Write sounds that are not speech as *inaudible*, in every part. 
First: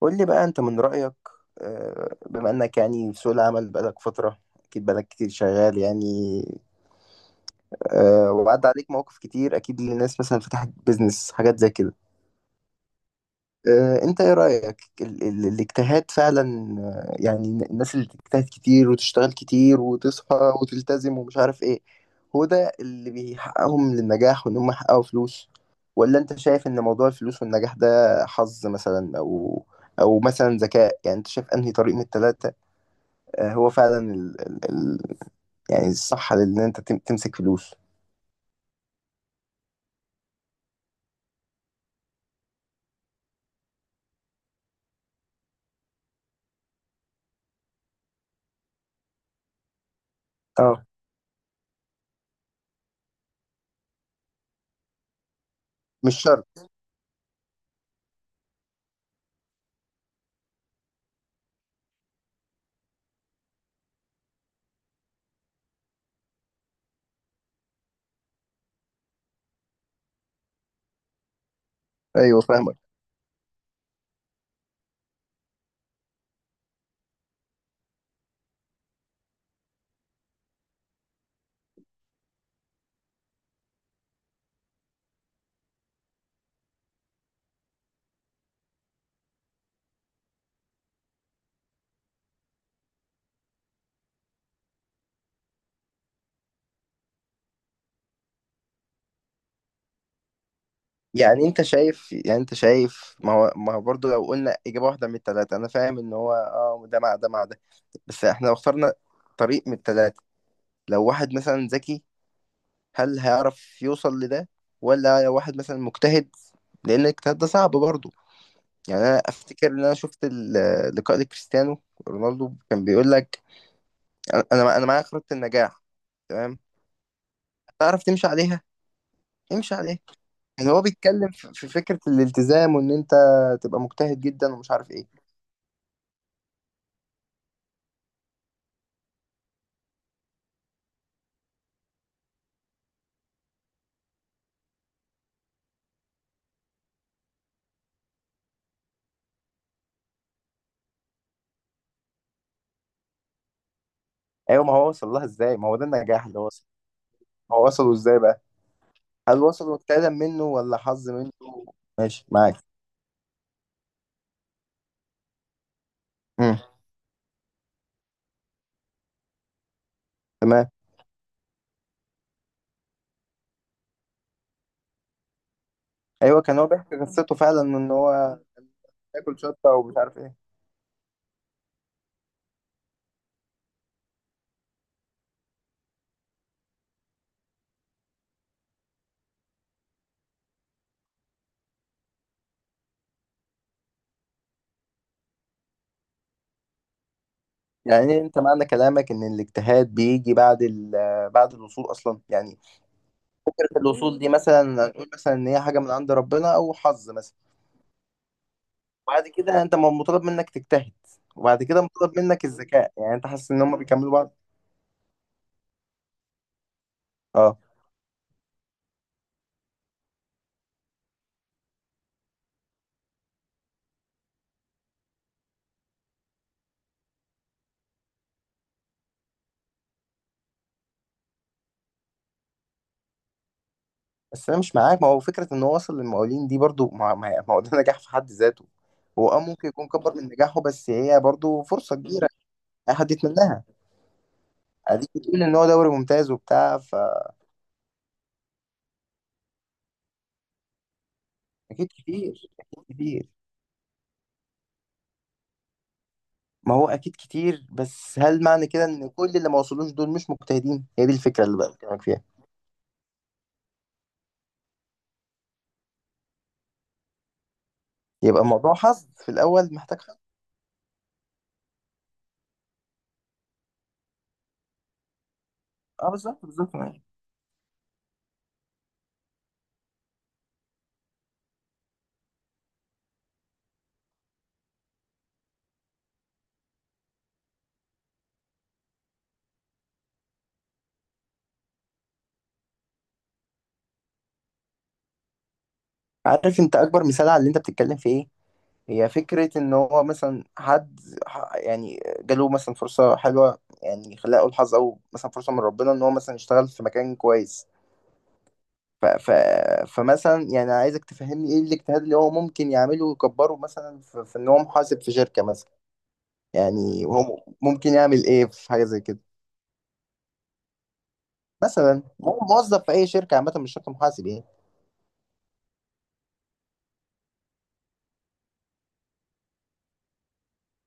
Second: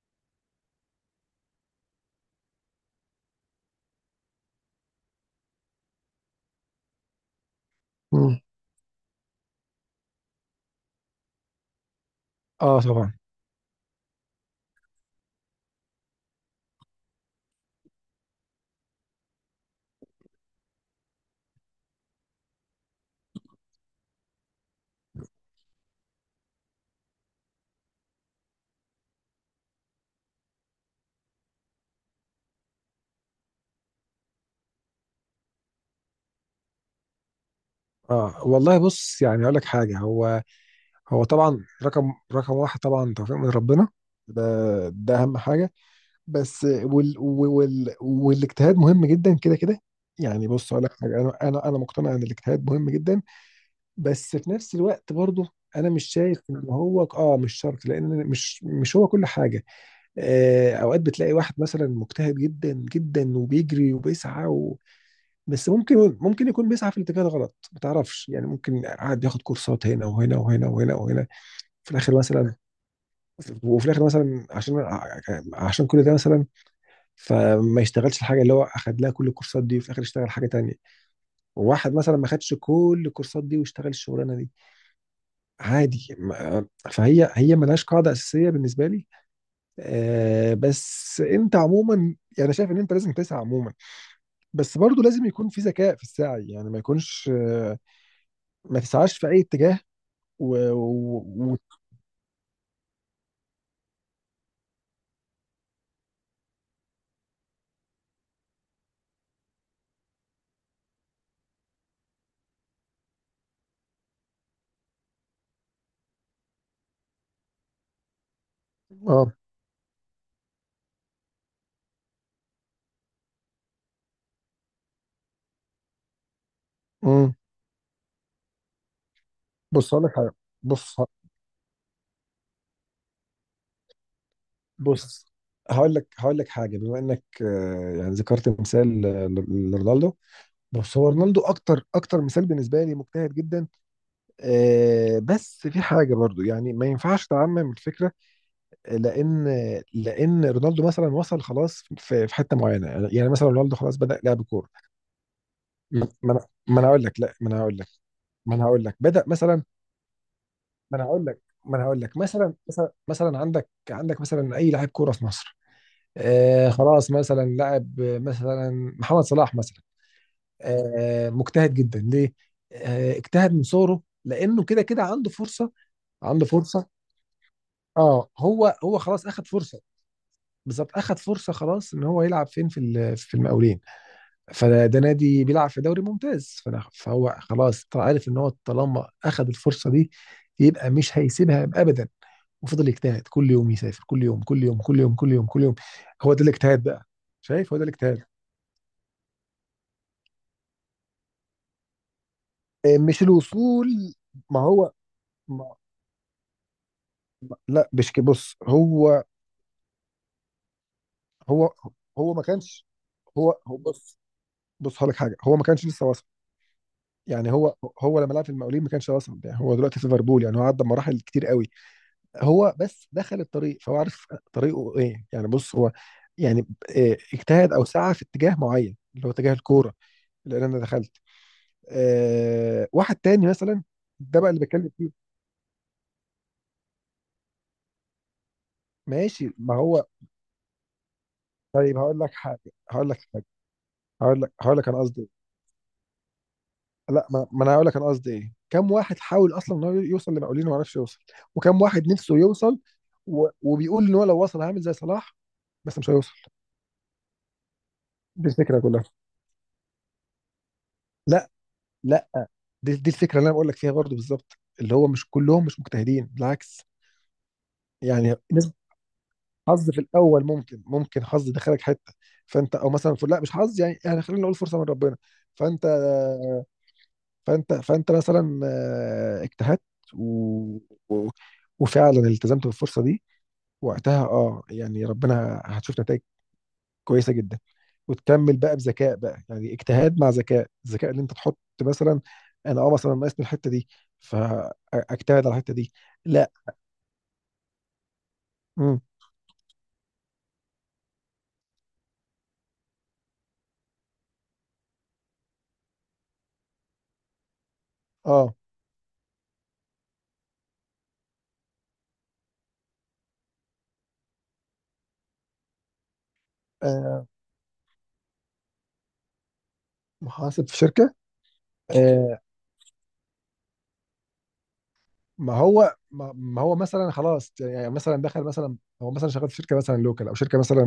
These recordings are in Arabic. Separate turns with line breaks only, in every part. قول لي بقى، انت من رأيك؟ بما انك يعني في سوق العمل بقالك فترة. اكيد بقالك كتير شغال يعني.
مم.
وعدى عليك مواقف كتير، اكيد للناس مثلا فتحت بيزنس حاجات زي كده.
اه طبعا.
انت ايه رأيك ال ال الاجتهاد فعلا؟ يعني الناس اللي بتجتهد كتير وتشتغل كتير وتصحى وتلتزم ومش عارف ايه، هو ده اللي بيحققهم للنجاح وان هم يحققوا فلوس؟ ولا انت شايف ان موضوع الفلوس والنجاح ده حظ مثلا، او مثلا ذكاء؟ يعني انت شايف انهي طريق من التلاتة؟ هو فعلا يعني الصح ان انت تمسك فلوس.
اه والله بص، يعني اقول لك حاجه. هو طبعا رقم واحد طبعا توفيق من ربنا. ده ده اهم حاجه. بس والاجتهاد مهم جدا كده كده. يعني بص
اه،
اقول لك حاجه، انا مقتنع ان الاجتهاد مهم جدا، بس في نفس الوقت برضه انا مش
مش
شايف
شرط.
ان هو مش شرط، لان مش هو كل حاجه. اوقات بتلاقي واحد مثلا مجتهد جدا جدا وبيجري وبيسعى بس ممكن يكون بيسعى في الاتجاه الغلط، ما تعرفش يعني. ممكن قاعد ياخد كورسات هنا وهنا وهنا وهنا وهنا، في الاخر
ايوه،
مثلا،
فاهمك.
وفي الاخر مثلا عشان، عشان كل ده مثلا، فما يشتغلش الحاجه اللي هو اخد لها كل الكورسات دي، وفي الاخر يشتغل حاجه تانية. وواحد مثلا ما خدش كل الكورسات دي واشتغل الشغلانه دي عادي. فهي ملهاش قاعده اساسيه بالنسبه لي. بس انت عموما يعني شايف ان انت لازم تسعى عموما، بس برضو لازم يكون في ذكاء في السعي، يعني ما يكونش ما تسعاش في اي اتجاه. و, و...
يعني
و...
انت شايف يعني انت شايف ما هو برضه، لو قلنا اجابه واحده من الثلاثه، انا فاهم ان هو ده مع ده مع ده، بس احنا لو اخترنا طريق من الثلاثه، لو واحد مثلا ذكي، هل هيعرف يوصل لده؟ ولا لو واحد مثلا مجتهد؟ لان الاجتهاد ده صعب برضه. يعني انا
اه.
افتكر ان انا شفت لقاء لكريستيانو رونالدو، كان بيقول لك انا معايا خريطه النجاح، تمام؟
امم.
تعرف تمشي عليها؟ امشي
بص
عليها.
هقول لك حاجه.
يعني هو
بص ه-
بيتكلم في فكرة الالتزام وان انت تبقى مجتهد جدا ومش عارف ايه.
بص هقول لك حاجه. بما انك يعني ذكرت مثال، لرونالدو. بص، هو رونالدو اكتر مثال بالنسبه لي مجتهد جدا. بس في حاجه برضو، يعني ما ينفعش تعمم الفكره، لان لان رونالدو مثلا وصل خلاص في حته معينه، يعني مثلا رونالدو خلاص بدا لعب
ايوه،
كوره.
ما هو وصل لها ازاي؟ ما هو ده
ما
النجاح
ما
اللي
انا
وصل.
ما أنا هقول لك لا، ما انا
هو
هقول لك
وصله ازاي بقى؟
ما انا هقول لك بدا
هل
مثلا.
وصل اجتهادا منه ولا
ما انا
حظ
هقول
منه؟
لك ما انا هقول لك
ماشي
مثلا،
معاك.
مثلا، عندك مثلا اي لاعب كوره في مصر.
امم.
آه خلاص مثلا لاعب، آه، مثلا محمد صلاح مثلا.
تمام.
آه مجتهد جدا. ليه؟ آه اجتهد من صغره، لانه كده كده عنده فرصه.
ايوه،
عنده
كان هو بيحكي
فرصه
قصته فعلا، ان
اه
هو
هو خلاص
ياكل
اخد
شطه
فرصه.
ومش عارف ايه.
بالظبط اخد فرصه خلاص ان هو يلعب فين في في المقاولين. فده نادي بيلعب في دوري ممتاز، فهو خلاص طلع عارف ان هو طالما اخذ الفرصه دي، يبقى مش هيسيبها ابدا. وفضل يجتهد كل يوم، يسافر كل يوم كل يوم كل يوم كل يوم كل يوم. هو ده الاجتهاد بقى. شايف، هو ده
يعني إيه؟
الاجتهاد.
انت معنى كلامك ان الاجتهاد بيجي بعد بعد الوصول اصلا يعني؟
إيه، مش
فكره
الوصول.
الوصول دي
ما
مثلا
هو
هنقول مثلا ان هي
ما
حاجه من عند ربنا او حظ مثلا.
لا مش كده. بص هو
بعد كده انت مطالب منك تجتهد، وبعد
هو
كده مطالب
هو ما
منك
كانش.
الذكاء. يعني انت حاسس
هو
ان
هو
هم بيكملوا
بص،
بعض.
بص هقول لك حاجه، هو ما كانش لسه واصل. يعني
اه،
هو لما لعب في المقاولين ما كانش واصل، يعني هو دلوقتي في ليفربول، يعني هو عدى مراحل كتير قوي. هو بس دخل الطريق فهو عارف طريقه ايه. يعني بص، هو يعني اجتهد او سعى في اتجاه معين، اللي هو اتجاه الكوره اللي انا دخلت. أه، واحد تاني مثلا، ده
بس
بقى
انا
اللي
مش
بتكلم
معاك. ما
فيه.
هو فكره ان هو وصل للمقاولين دي برضو، ما هو ده نجاح في حد ذاته. هو
ماشي،
ممكن
ما
يكون
هو
كبر من نجاحه، بس هي برضو
طيب.
فرصه
هقول
كبيره
لك حاجه
اي
هقول
حد
لك حاجه
يتمناها.
هقول لك هقول لك انا
اديك
قصدي ايه.
بتقول ان هو دوري ممتاز وبتاع.
لا ما انا هقول لك انا قصدي ايه. كم واحد حاول اصلا ان هو يوصل لمقاولين وما عرفش يوصل. وكم
فاكيد
واحد نفسه
كتير،
يوصل
اكيد كتير.
وبيقول ان هو لو وصل هعمل زي صلاح، بس مش هيوصل.
ما هو اكيد كتير، بس هل
دي
معنى
الفكره
كده
كلها.
ان كل اللي ما وصلوش دول مش مجتهدين؟ هي دي الفكره
لا،
اللي بقى بكلمك فيها.
لا، دي الفكره اللي انا بقول لك فيها برضه بالظبط، اللي هو مش كلهم مش مجتهدين بالعكس، يعني
يبقى
نسبه.
الموضوع حظ في الاول،
حظ
محتاج
في
حظ.
الاول، ممكن حظ دخلك حته، فانت او مثلا، لا مش حظ، يعني يعني خلينا نقول فرصه من ربنا. فانت
اه، بالظبط، بالظبط.
فانت مثلا اجتهدت و... و... وفعلا التزمت بالفرصه دي، وقتها اه يعني ربنا هتشوف نتائج كويسه جدا. وتكمل بقى بذكاء بقى، يعني اجتهاد مع ذكاء. الذكاء اللي انت تحط مثلا: انا اه مثلا ناقصني الحته دي، فاجتهد على الحته دي. لا.
عارف انت اكبر مثال على اللي انت بتتكلم في ايه؟
امم.
هي فكرة ان هو مثلا حد يعني جاله مثلا فرصة حلوة، يعني خلينا اقول حظ او مثلا فرصة من ربنا، ان هو مثلا يشتغل في مكان كويس.
اه.
ف ف فمثلا يعني عايزك تفهمني ايه الاجتهاد اللي هو ممكن يعمله ويكبره، مثلا في ان هو محاسب في شركة مثلا. يعني
آه،
هو ممكن يعمل ايه في حاجة زي كده؟
محاسب في شركه.
مثلا هو
آه،
موظف في اي شركة عامة، مش شرط محاسب يعني.
ما هو مثلا خلاص، يعني مثلا دخل مثلا، هو مثلا شغال في شركه مثلا لوكال، او شركه مثلا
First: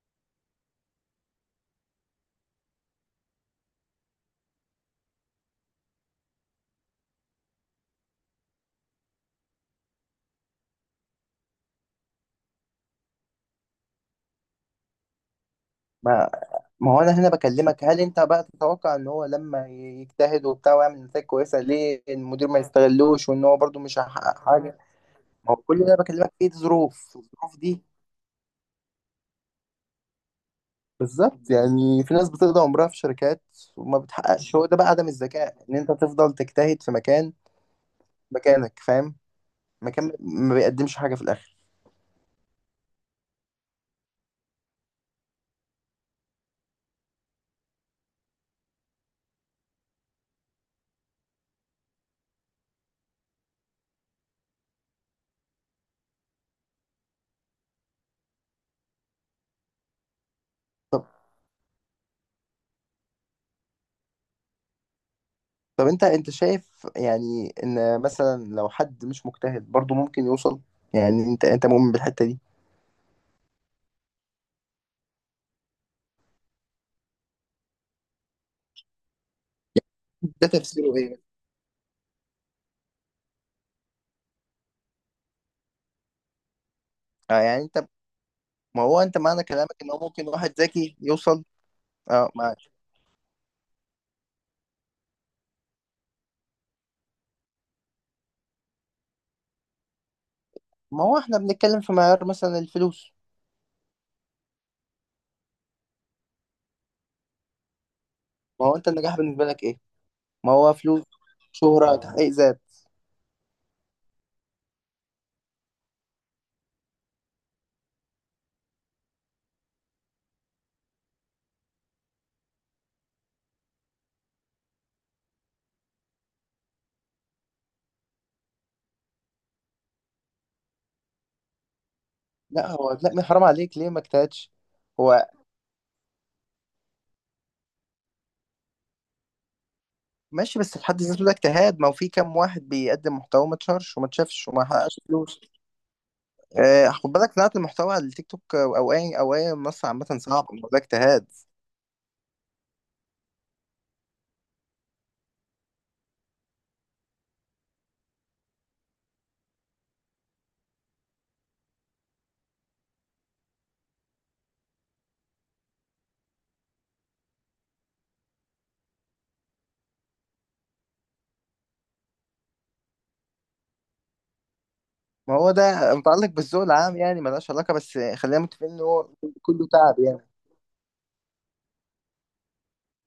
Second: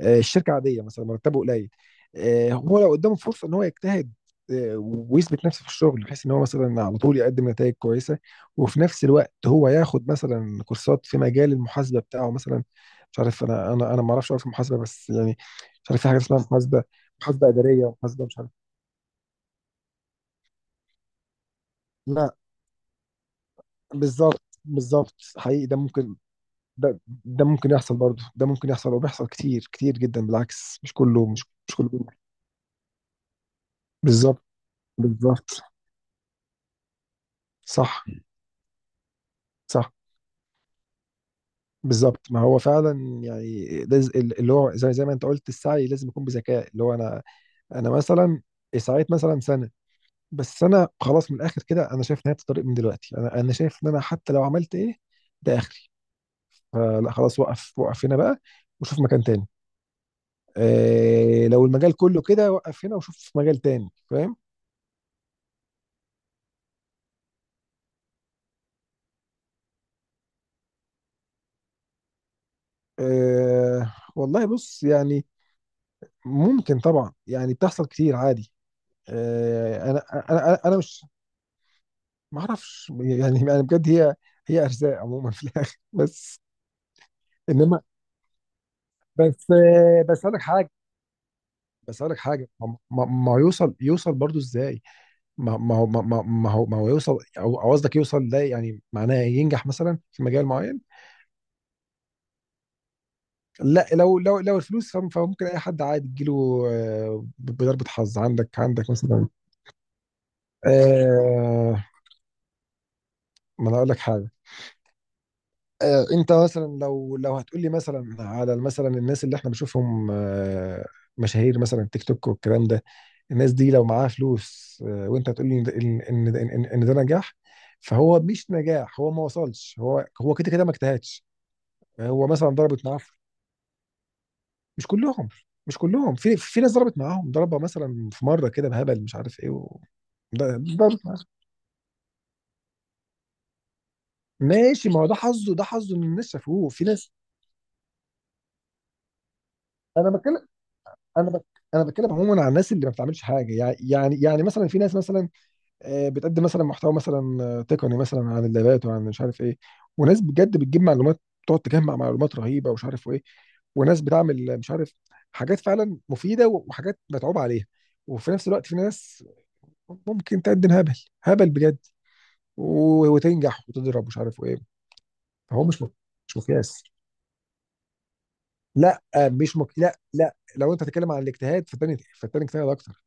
الشركه عاديه مثلا، مرتبه قليل. هو لو قدامه فرصه ان هو يجتهد، ويثبت نفسه في الشغل بحيث ان هو مثلا على طول يقدم نتائج كويسه، وفي نفس الوقت هو ياخد مثلا كورسات في مجال المحاسبه بتاعه مثلا. مش عارف، انا ما اعرفش أوي في المحاسبه بس يعني، مش عارف، في حاجه
ما
اسمها محاسبه،
ما هو انا هنا
محاسبه
بكلمك،
اداريه،
هل انت
محاسبه، مش
بقى
عارف.
تتوقع ان هو لما يجتهد وبتاع ويعمل نتائج كويسه، ليه
لا،
المدير ما يستغلوش؟ وان هو برضو مش هيحقق
بالظبط
حاجه؟
بالظبط
ما هو
حقيقي ده
كل ده أنا
ممكن.
بكلمك فيه
ده ده
الظروف
ممكن
دي.
يحصل برضه، ده ممكن يحصل وبيحصل كتير كتير جدا بالعكس، مش كله،
بالظبط.
مش كله
يعني في
بينجح.
ناس بتقضي عمرها في شركات وما
بالظبط.
بتحققش. هو ده بقى عدم الذكاء،
بالظبط.
ان انت تفضل تجتهد في مكان،
صح.
مكانك، فاهم؟
صح.
مكان ما بيقدمش حاجه في الاخر.
بالظبط، ما هو فعلا يعني لازم اللي هو زي ما انت قلت، السعي لازم يكون بذكاء. اللي هو انا مثلا سعيت مثلا سنه، بس انا خلاص من الاخر كده انا شايف نهايه الطريق من دلوقتي. انا شايف ان انا حتى لو عملت ايه ده اخري. فلا خلاص، وقف هنا بقى وشوف مكان تاني.
طب
إيه، لو المجال كله كده وقف هنا وشوف مجال تاني، فاهم.
طب انت شايف يعني ان مثلا لو حد مش مجتهد برضو ممكن يوصل؟ يعني انت مؤمن بالحته دي؟
إيه والله بص يعني، ممكن طبعا يعني، بتحصل كتير عادي. إيه، انا انا
ده
انا أنا
تفسيره
مش،
ايه؟
ما اعرفش يعني، يعني بجد هي ارزاق عموما في الاخر بس.
اه، يعني
انما،
انت، ما هو انت معنى
بس
كلامك ان هو
بس
ممكن
اقول لك
واحد
حاجه
ذكي يوصل.
بس اقول لك
اه،
حاجه
معاك.
ما هو يوصل، يوصل برضو ازاي؟ ما هو يوصل، او أو قصدك يوصل ده يعني معناه ينجح مثلا في مجال معين.
ما هو احنا بنتكلم في معيار مثلا الفلوس.
لا لو لو الفلوس فممكن اي حد عادي تجيله بضربة حظ. عندك
ما هو انت،
عندك
النجاح
مثلا
بالنسبه لك ايه؟ ما هو فلوس؟
آه،
شهره؟ تحقيق ذات؟
ما انا اقول لك حاجه، انت مثلا لو هتقولي مثلا على مثلا الناس اللي احنا بنشوفهم مشاهير مثلا تيك توك والكلام ده، الناس دي لو معاها فلوس وانت هتقولي ان ده- ان ان إن إن ده نجاح، فهو مش نجاح. هو ما وصلش، هو كده كده ما اجتهدش. هو مثلا
لا،
ضربت
هو
معاه
لا، من حرام عليك، ليه ما اجتهدش
مش
هو؟
كلهم، في في ناس ضربت معاهم ضربة مثلا في مرة كده بهبل مش عارف ايه
ماشي، بس في حد
ضربت معاهم.
ذاته ده اجتهاد. ما هو في كام واحد بيقدم محتوى ما اتشهرش وما
*laughs*
اتشافش وما
ماشي، ما
حققش
هو ده
فلوس.
حظه، ده حظه ان الناس شافوه. في
اه، خد
ناس،
بالك، صناعه المحتوى على التيك توك او اي او اي منصه عامه
انا
صعبه.
بتكلم
ما هو ده اجتهاد.
انا بك... انا بتكلم عموما عن الناس اللي ما بتعملش حاجه، يعني يعني مثلا في ناس مثلا بتقدم مثلا محتوى مثلا تقني مثلا عن اللابات وعن مش عارف ايه، وناس بجد بتجيب معلومات، تقعد تجمع معلومات رهيبه ومش عارف ايه. وناس بتعمل مش عارف، حاجات فعلا مفيده وحاجات متعوب عليها. وفي نفس الوقت في ناس ممكن تقدم هبل، هبل بجد، وتنجح وتضرب مش عارف ايه.
ما هو
فهو
ده متعلق
مش
بالذوق
مقياس.
العام يعني، ملهاش علاقه، بس خلينا متفقين ان
لا
هو
آه، مش
كله
مك... لا،
تعب يعني.
لا، لو انت هتتكلم عن الاجتهاد، فالتاني اجتهد اكتر.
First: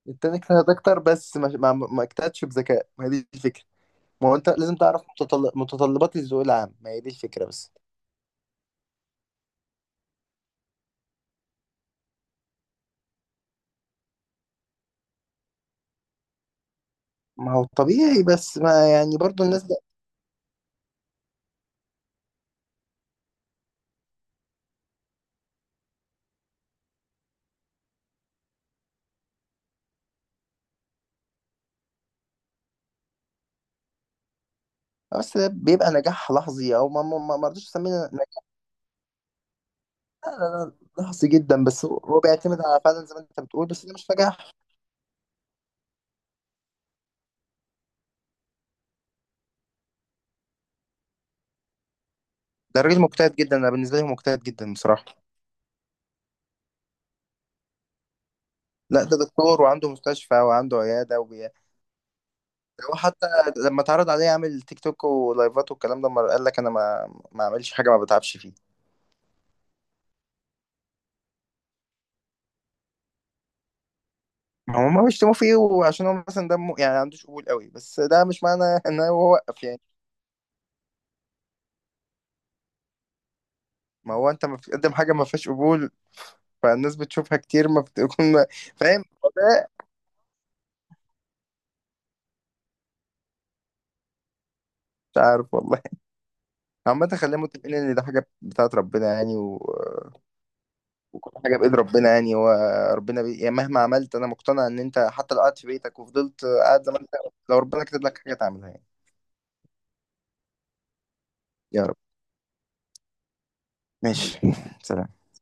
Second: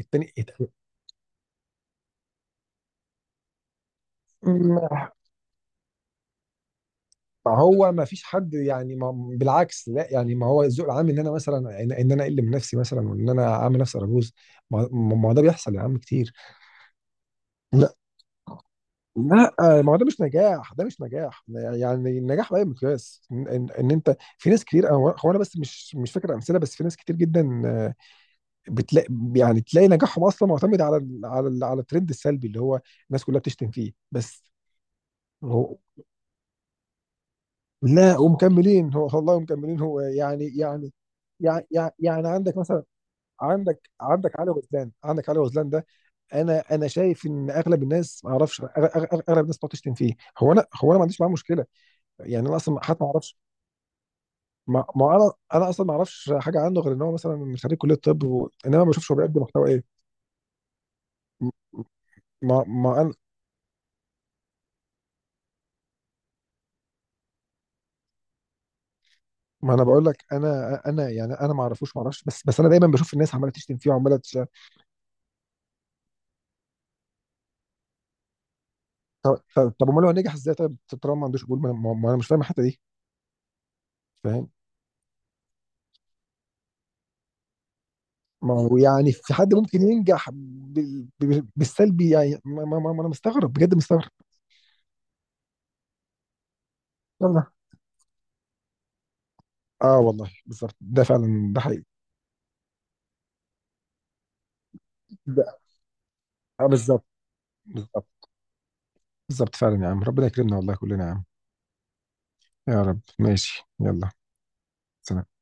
التاني،
التاني اجتهد اكتر، بس ما اجتهدش بذكاء، ما هي دي الفكره. ما هو انت لازم تعرف
ما
متطلبات الذوق العام، ما هي دي الفكره بس.
هو ما فيش حد يعني ما بالعكس، لا، يعني ما هو الذوق العام ان انا مثلا، ان انا اقل من نفسي مثلا، وان انا اعمل نفسي ارجوز. ما هو ده بيحصل يا عم كتير.
ما هو
لا،
طبيعي، بس ما يعني برضو
لا،
الناس ده.
ما هو ده مش نجاح، ده مش نجاح. يعني النجاح بأي مقياس ان إن إن انت، في ناس كتير، أنا- هو انا بس مش فاكر امثله، بس في ناس كتير جدا بتلاقي، يعني تلاقي نجاحهم اصلا معتمد على على الترند السلبي اللي هو الناس كلها بتشتم فيه بس.
بس ده بيبقى نجاح لحظي، او ما رضيتش اسميه
لا
نجاح.
ومكملين، هو والله مكملين، هو
لا، لا، لا، لحظي جدا، بس هو
يعني عندك
بيعتمد على
مثلا
فعلا زي ما انت بتقول، بس
عندك
ده مش
عندك علي
نجاح.
غزلان. عندك علي غزلان ده انا شايف ان اغلب الناس، ما اعرفش، اغلب الناس بتقعد تشتم فيه. هو انا هو انا ما عنديش معاه مشكله، يعني انا
ده
اصلا حتى
راجل
ما اعرفش.
مجتهد جدا، انا بالنسبه لي هو مجتهد جدا
ما
بصراحه.
ما انا انا اصلا ما اعرفش حاجه عنه غير ان هو مثلا خريج كليه طب انما ما
لا،
بشوفش هو
ده
بيقدم
دكتور
محتوى
وعنده
ايه.
مستشفى وعنده عياده
م- ما
ده هو
ما انا
حتى لما اتعرض عليه يعمل تيك توك ولايفات والكلام ده، ما قال لك انا ما اعملش حاجه ما بتعبش فيها.
ما انا بقول لك، انا يعني انا ما اعرفوش، ما اعرفش، بس بس انا دايما بشوف الناس عماله تشتم فيه وعماله.
هو، ما هم بيشتموا فيه وعشان هو مثلا دمه يعني عندوش قبول قوي، بس ده مش معنى ان هو
طب
وقف
طب
يعني.
طب امال هو نجح ازاي طيب، طالما ما عندوش قبول، ما انا مش فاهم الحته دي،
ما هو انت
فاهم.
ما بتقدم حاجه ما فيهاش قبول، فالناس بتشوفها كتير ما بتكون.
ما
*laughs*
هو
فاهم
يعني
هو
في حد
ده؟
ممكن ينجح بالسلبي يعني. ما انا مستغرب بجد، مستغرب.
مش عارف والله. عامه خلينا
يلا.
متفقين ان ده حاجه بتاعت ربنا يعني
اه والله بالظبط، ده
وكل
فعلا
حاجه
ده
بايد
حقيقي.
ربنا يعني. هو ربنا يعني مهما عملت انا مقتنع ان انت حتى لو
ده
قعدت في بيتك وفضلت
اه
قاعد زي ما
بالظبط.
انت، لو ربنا كتب لك
بالظبط،
حاجه تعملها يعني.
بالظبط فعلا يا عم ربنا يكرمنا والله كلنا يا عم.
يا رب،
يا رب. ماشي يلا.
ماشي. *laughs* سلام.
سلام.